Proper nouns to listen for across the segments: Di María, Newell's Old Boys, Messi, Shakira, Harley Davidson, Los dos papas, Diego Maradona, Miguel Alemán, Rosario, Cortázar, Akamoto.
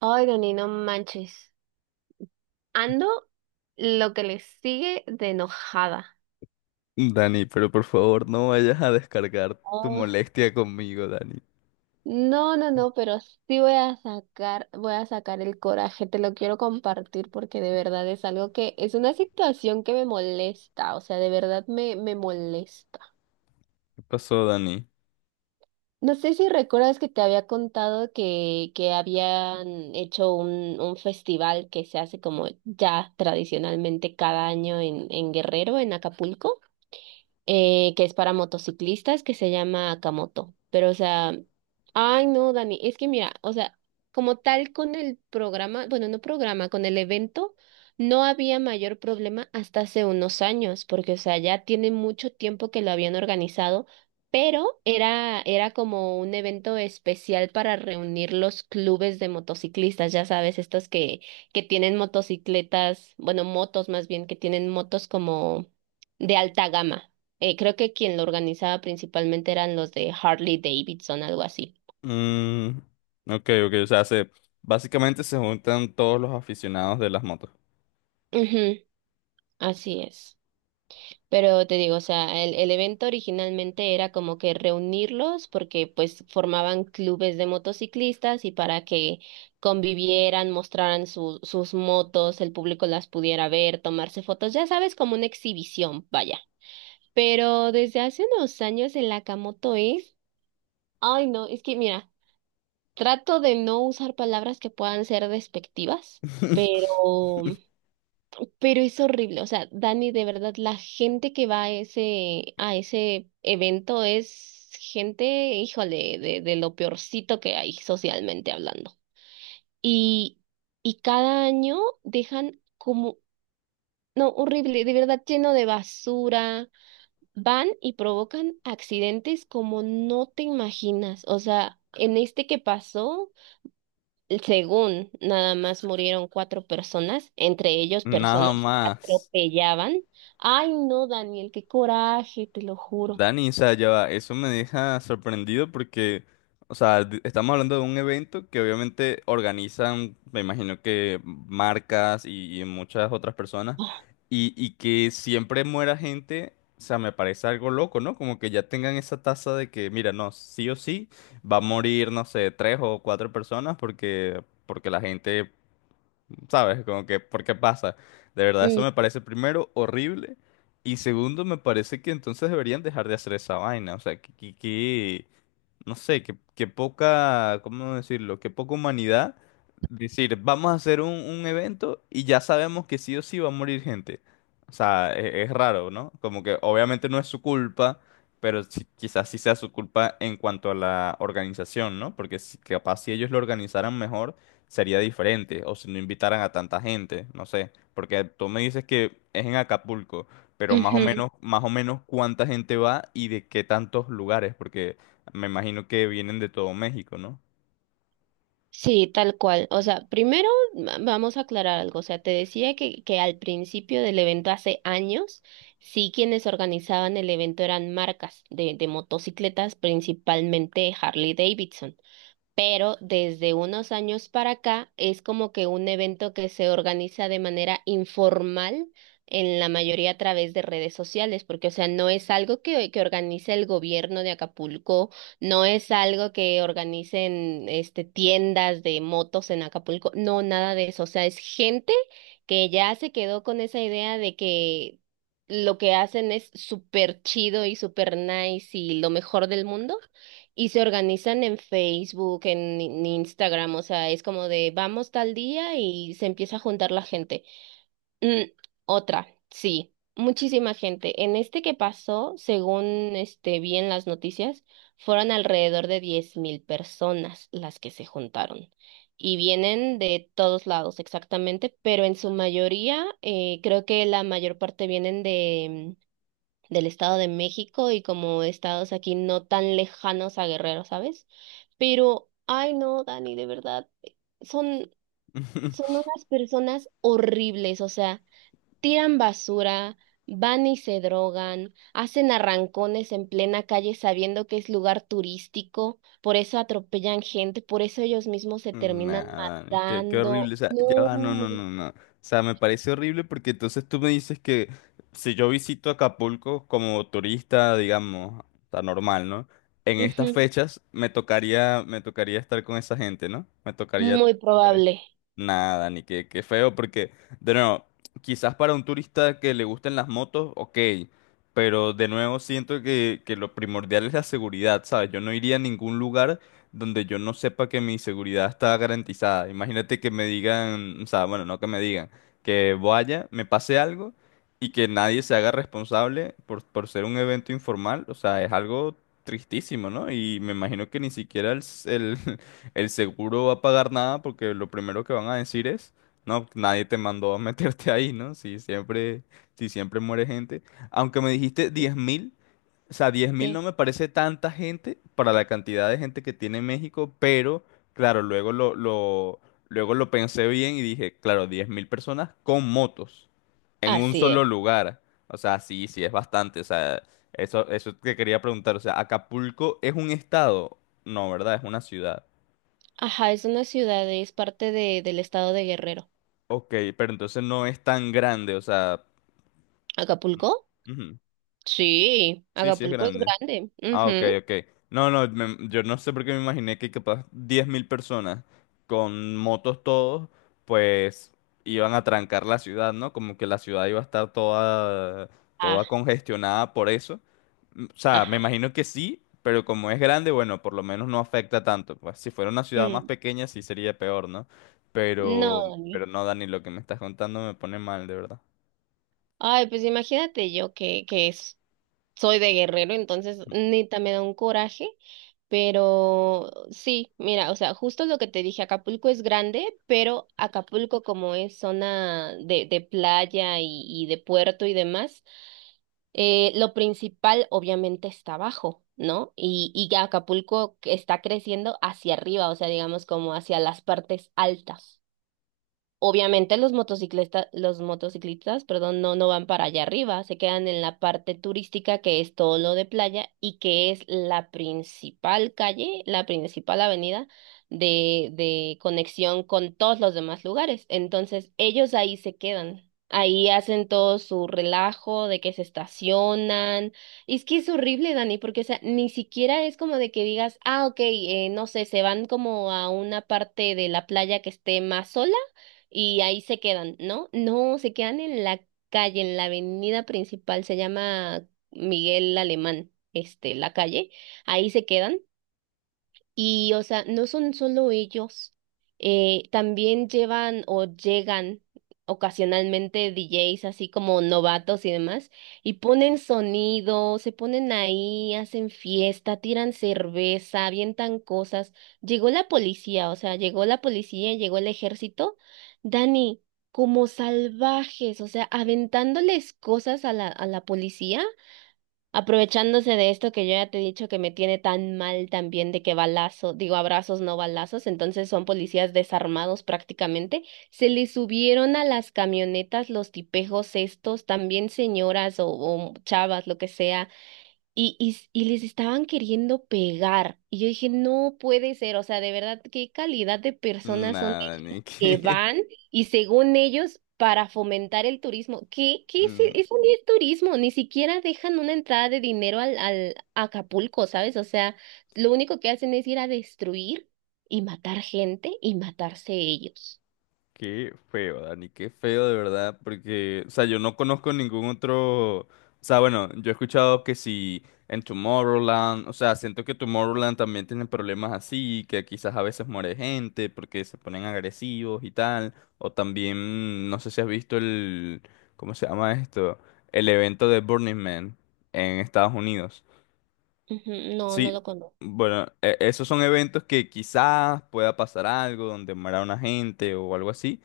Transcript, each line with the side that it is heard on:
right: Ay, Dani, no manches. Ando lo que le sigue de enojada.
left: Dani, pero por favor no vayas a descargar tu
right: Oh,
left: molestia conmigo, Dani.
right: no, no, no, pero sí voy a sacar el coraje, te lo quiero compartir porque de verdad es algo que es una situación que me molesta, o sea, de verdad me molesta.
left: ¿Qué pasó, Dani?
right: No sé si recuerdas que te había contado que habían hecho un festival que se hace como ya tradicionalmente cada año en Guerrero, en Acapulco. Que es para motociclistas, que se llama Akamoto. Pero, o sea, ay, no, Dani, es que mira, o sea, como tal con el programa, bueno, no programa, con el evento, no había mayor problema hasta hace unos años, porque, o sea, ya tiene mucho tiempo que lo habían organizado. Pero era como un evento especial para reunir los clubes de motociclistas, ya sabes, estos que tienen motocicletas, bueno, motos más bien, que tienen motos como de alta gama. Creo que quien lo organizaba principalmente eran los de Harley Davidson, algo así.
left: Mm, ok, ok, o sea, básicamente se juntan todos los aficionados de las motos.
right: Ujú, así es. Pero te digo, o sea, el evento originalmente era como que reunirlos porque pues formaban clubes de motociclistas y para que convivieran, mostraran sus motos, el público las pudiera ver, tomarse fotos, ya sabes, como una exhibición, vaya. Pero desde hace unos años el Akamoto es... Ay, no, es que mira. Trato de no usar palabras que puedan ser despectivas, pero, pero es horrible. O sea, Dani, de verdad, la gente que va a ese evento es gente, híjole, de lo peorcito que hay socialmente hablando. Y, y cada año dejan como, no, horrible, de verdad, lleno de basura. Van y provocan accidentes como no te imaginas. O sea, en este que pasó. Según nada más murieron cuatro personas, entre ellos
left: Nada
right: personas que
left: más.
right: atropellaban. Ay, no, Daniel, qué coraje, te lo juro.
left: Dani, o sea, ya va, eso me deja sorprendido porque, o sea, estamos hablando de un evento que obviamente organizan, me imagino que marcas y muchas otras personas, y que siempre muera gente, o sea, me parece algo loco, ¿no? Como que ya tengan esa tasa de que, mira, no, sí o sí, va a morir, no sé, tres o cuatro personas porque la gente. ¿Sabes? Como que, ¿por qué pasa? De verdad, eso
right: Mm,
left: me parece primero horrible y segundo, me parece que entonces deberían dejar de hacer esa vaina. O sea, no sé, que poca, ¿cómo decirlo? Que poca humanidad. Decir, vamos a hacer un evento y ya sabemos que sí o sí va a morir gente. O sea, es, raro, ¿no? Como que obviamente no es su culpa, pero quizás sí sea su culpa en cuanto a la organización, ¿no? Porque capaz si ellos lo organizaran mejor sería diferente, o si no invitaran a tanta gente, no sé. Porque tú me dices que es en Acapulco, pero más o
right: ujú.
left: menos, más o menos cuánta gente va y de qué tantos lugares, porque... Me imagino que vienen de todo México, ¿no?
right: Sí, tal cual. O sea, primero vamos a aclarar algo. O sea, te decía que al principio del evento hace años, sí quienes organizaban el evento eran marcas de motocicletas, principalmente Harley Davidson. Pero desde unos años para acá es como que un evento que se organiza de manera informal en la mayoría a través de redes sociales, porque o sea, no es algo que organice el gobierno de Acapulco, no es algo que organicen este tiendas de motos en Acapulco, no, nada de eso, o sea, es gente que ya se quedó con esa idea de que lo que hacen es súper chido y súper nice y lo mejor del mundo y se organizan en Facebook, en Instagram, o sea, es como de vamos tal día y se empieza a juntar la gente. Mm, otra, sí, muchísima gente. En este que pasó, según vi en las noticias, fueron alrededor de 10.000 personas las que se juntaron. Y vienen de todos lados exactamente, pero en su mayoría, creo que la mayor parte vienen del Estado de México y como estados aquí no tan lejanos a Guerrero, ¿sabes? Pero, ay no, Dani, de verdad, son, son unas personas horribles, o sea, tiran basura, van y se drogan, hacen arrancones en plena calle sabiendo que es lugar turístico, por eso atropellan gente, por eso ellos mismos se terminan
left: Nada, qué horrible.
right: matando.
left: O sea, ya va, no,
right: No.
left: no, no, no. O sea, me parece horrible porque entonces tú me dices que si yo visito Acapulco como turista, digamos, está normal, ¿no? En estas
right: Ujú,
left: fechas me tocaría estar con esa gente, ¿no? Me tocaría
right: muy probable.
left: Nada, ni qué, qué feo, porque, de nuevo, quizás para un turista que le gusten las motos, ok, pero de nuevo siento que lo primordial es la seguridad, ¿sabes? Yo no iría a ningún lugar donde yo no sepa que mi seguridad está garantizada. Imagínate que me digan, o sea, bueno, no que me digan, que vaya, me pase algo y que nadie se haga responsable por ser un evento informal, o sea, es algo tristísimo, ¿no? Y me imagino que ni siquiera el seguro va a pagar nada porque lo primero que van a decir es, no, nadie te mandó a meterte ahí, ¿no? Si siempre muere gente. Aunque me dijiste 10,000, o sea, 10,000 no
right: Sí.
left: me parece tanta gente para la cantidad de gente que tiene México, pero claro, luego lo pensé bien y dije, claro, 10,000 personas con motos en un
right: Así
left: solo
right: es.
left: lugar. O sea, sí, sí, es bastante. O sea, eso que quería preguntar. O sea, ¿Acapulco es un estado? No, ¿verdad? Es una ciudad.
right: Ajá, es una ciudad, es parte del estado de Guerrero.
left: Ok, pero entonces no es tan grande, o sea...
right: ¿Acapulco?
left: ujú.
right: Sí,
left: Sí, sí es
right: Acapulco es
left: grande.
right: grande.
left: Ah, ok,
right: Ujú.
left: ok. No, no, yo no sé por qué me imaginé que capaz 10,000 personas con motos todos, pues iban a trancar la ciudad, ¿no? Como que la ciudad iba a estar toda, toda
right: Ah,
left: congestionada por eso. O sea, me
right: ajá.
left: imagino que sí, pero como es grande, bueno, por lo menos no afecta tanto. Pues si fuera una ciudad más
right: Mm,
left: pequeña sí sería peor, ¿no? Pero,
right: no,
left: pero,
right: Dani.
left: no, Dani, lo que me estás contando me pone mal, de verdad.
right: Ay, pues imagínate yo que es- soy de Guerrero, entonces neta me da un coraje. Pero sí, mira, o sea, justo lo que te dije, Acapulco es grande, pero Acapulco como es zona de playa y de puerto y demás, lo principal obviamente está abajo, ¿no? Y que Acapulco está creciendo hacia arriba, o sea, digamos como hacia las partes altas. Obviamente los motociclistas, perdón, no, no van para allá arriba, se quedan en la parte turística que es todo lo de playa y que es la principal calle, la principal avenida de conexión con todos los demás lugares. Entonces ellos ahí se quedan, ahí hacen todo su relajo de que se estacionan. Y es que es horrible, Dani, porque o sea, ni siquiera es como de que digas, ah, ok, no sé, se van como a una parte de la playa que esté más sola y ahí se quedan, ¿no? No, se quedan en la calle, en la avenida principal, se llama Miguel Alemán, este, la calle, ahí se quedan y, o sea, no son solo ellos, también llevan o llegan ocasionalmente DJs así como novatos y demás, y ponen sonido, se ponen ahí, hacen fiesta, tiran cerveza, avientan cosas. Llegó la policía, o sea, llegó la policía, llegó el ejército. Dani, como salvajes, o sea, aventándoles cosas a la policía. Aprovechándose de esto que yo ya te he dicho que me tiene tan mal también de que balazo, digo abrazos, no balazos, entonces son policías desarmados prácticamente, se les subieron a las camionetas los tipejos estos, también señoras o chavas, lo que sea, y, y les estaban queriendo pegar. Y yo dije, no puede ser, o sea, de verdad, qué calidad de personas son
left: Nada, Dani,
right: que van y según ellos, para fomentar el turismo, ¿qué, qué es
left: mm,
right: eso ni es turismo? Ni siquiera dejan una entrada de dinero al Acapulco, ¿sabes? O sea, lo único que hacen es ir a destruir y matar gente y matarse ellos.
left: qué feo, Dani, qué feo de verdad, porque, o sea, yo no conozco ningún otro, o sea, bueno, yo he escuchado que si en Tomorrowland, o sea, siento que Tomorrowland también tiene problemas así, que quizás a veces muere gente porque se ponen agresivos y tal, o también, no sé si has visto el, ¿cómo se llama esto? El evento de Burning Man en Estados Unidos.
right: Ujú, no, no
left: Sí,
right: lo conozco.
left: bueno, esos son eventos que quizás pueda pasar algo, donde muera una gente o algo así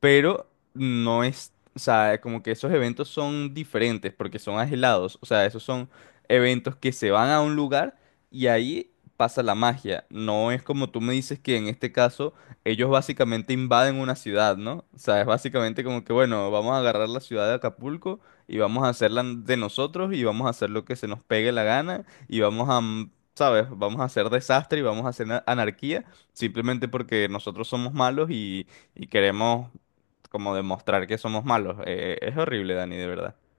left: pero no es, o sea, como que esos eventos son diferentes porque son aislados, o sea, esos son eventos que se van a un lugar y ahí pasa la magia, no es como tú me dices que en este caso ellos básicamente invaden una ciudad, ¿no? O sea, es básicamente como que, bueno, vamos a agarrar la ciudad de Acapulco y vamos a hacerla de nosotros y vamos a hacer lo que se nos pegue la gana y vamos a... ¿Sabes? Vamos a hacer desastre y vamos a hacer anarquía simplemente porque nosotros somos malos y queremos como demostrar que somos malos. Es horrible, Dani, de verdad.